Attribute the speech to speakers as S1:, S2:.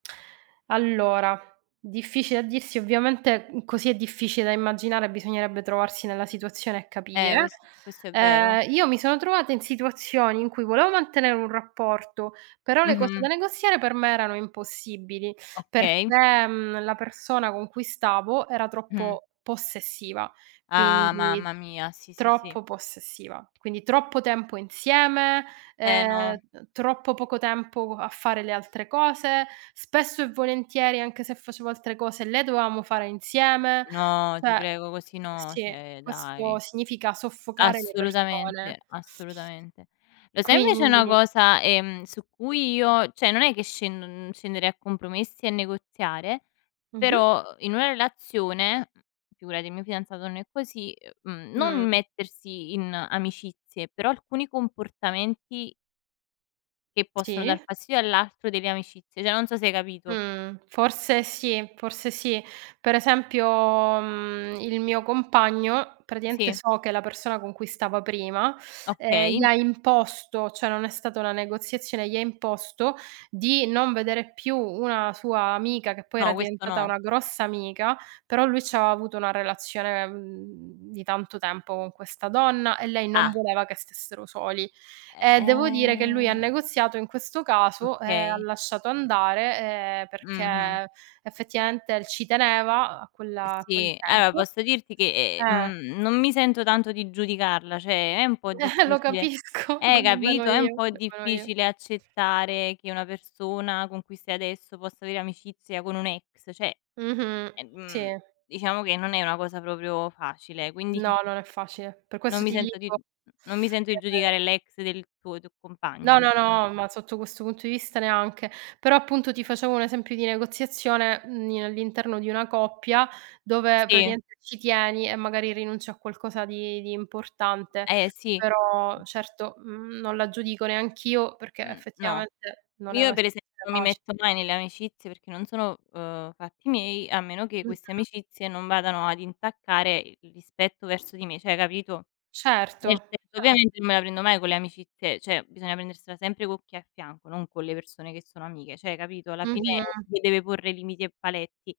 S1: Allora, difficile a dirsi, ovviamente, mhmm, così è difficile da immaginare, bisognerebbe trovarsi nella situazione e
S2: Eh,
S1: capire.
S2: ques questo è vero.
S1: Ehm, io mi sono trovata in situazioni in cui volevo mantenere un rapporto, però le cose da
S2: Mh-mh.
S1: negoziare per me erano impossibili.
S2: Okay.
S1: Perché, mhmm, la persona con cui stavo era
S2: Mh.
S1: troppo possessiva,
S2: Ah,
S1: quindi
S2: mamma mia, sì, sì, sì.
S1: troppo possessiva. Quindi troppo tempo insieme,
S2: Eh
S1: ehm,
S2: no.
S1: ehm, troppo poco tempo co a fare le altre cose. Spesso e volentieri, anche se facevo altre cose, le dovevamo fare insieme.
S2: No,
S1: Cioè
S2: ti
S1: ehm,
S2: prego così no,
S1: sì,
S2: cioè
S1: questo
S2: dai.
S1: significa soffocare le persone.
S2: Assolutamente, assolutamente. Lo sai invece una
S1: Quindi
S2: cosa, ehm, su cui io cioè non è che scend non scenderei a compromessi e negoziare,
S1: Mh-mh.
S2: però, ehm, in una relazione, mhmm- figurati il mio fidanzato non è così- ehm, mhmm,
S1: Mh.
S2: non mettersi in amicizie, però alcuni comportamenti che possono
S1: Sì.
S2: dar fastidio all'altro delle amicizie, cioè non so se hai capito.
S1: Mhmm, forse sì, forse sì. Per esempio, mhmm, il mio compagno praticamente
S2: Sì.
S1: so che la persona con cui stava prima, ehm, gli
S2: Okay.
S1: ha imposto, cioè non è stata una negoziazione, gli ha imposto di non vedere più una sua amica che poi era
S2: No, questo
S1: diventata
S2: no.
S1: una grossa amica, però lui c'aveva avuto una relazione, mhmm, di tanto tempo con questa donna e lei non
S2: A
S1: voleva che stessero soli. E
S2: Eh,
S1: devo dire che lui ha
S2: ehm.
S1: negoziato in questo caso e ha
S2: Okay.
S1: lasciato andare, ehm,
S2: Mh-mh.
S1: perché effettivamente ci teneva a
S2: Eh
S1: quella a quel
S2: sì, allora
S1: tempo.
S2: posso dirti che, ehm,
S1: Eh.
S2: mhmm, non mi sento tanto di giudicarla, cioè è un po'
S1: Lo
S2: difficile
S1: capisco,
S2: eh
S1: nemmeno
S2: capito, è un
S1: io.
S2: po'
S1: Nemmeno io.
S2: difficile accettare che una persona con cui stai adesso possa avere amicizia con un ex, cioè,
S1: Mh-mh,
S2: ehm,
S1: sì.
S2: diciamo che non è una cosa proprio facile, quindi
S1: No, non è facile. Per
S2: non
S1: questo
S2: mi
S1: ti
S2: sento di mh
S1: dico,
S2: mhmm, non mi sento di
S1: ehm
S2: giudicare l'ex del tuo tuo compagno,
S1: No, no,
S2: diciamo.
S1: no, ma sotto questo punto di vista neanche. Però appunto ti facevo un esempio di negoziazione, mhmm, in all'interno di una coppia, dove
S2: Sì.
S1: praticamente ci tieni e magari rinunci a qualcosa di di importante.
S2: Eh sì. Mh.
S1: Però certo, mhmm, non la giudico neanch'io perché
S2: Mh, no.
S1: effettivamente non è
S2: Io
S1: una
S2: per
S1: sit
S2: esempio
S1: [unintelligible]
S2: non mi
S1: facile.
S2: metto mai nelle amicizie perché non sono, uhm, fatti miei, a meno che queste
S1: Mh-mh.
S2: amicizie non vadano ad intaccare i il rispetto verso di me, cioè capito? Nel
S1: Certo,
S2: senso
S1: cer
S2: ovviamente non me la prendo mai con le amicizie, cioè bisogna prendersela sempre con chi hai a fianco, non con le persone che sono amiche, cioè capito, alla fine
S1: Mh-mh.
S2: le deve porre limiti e paletti.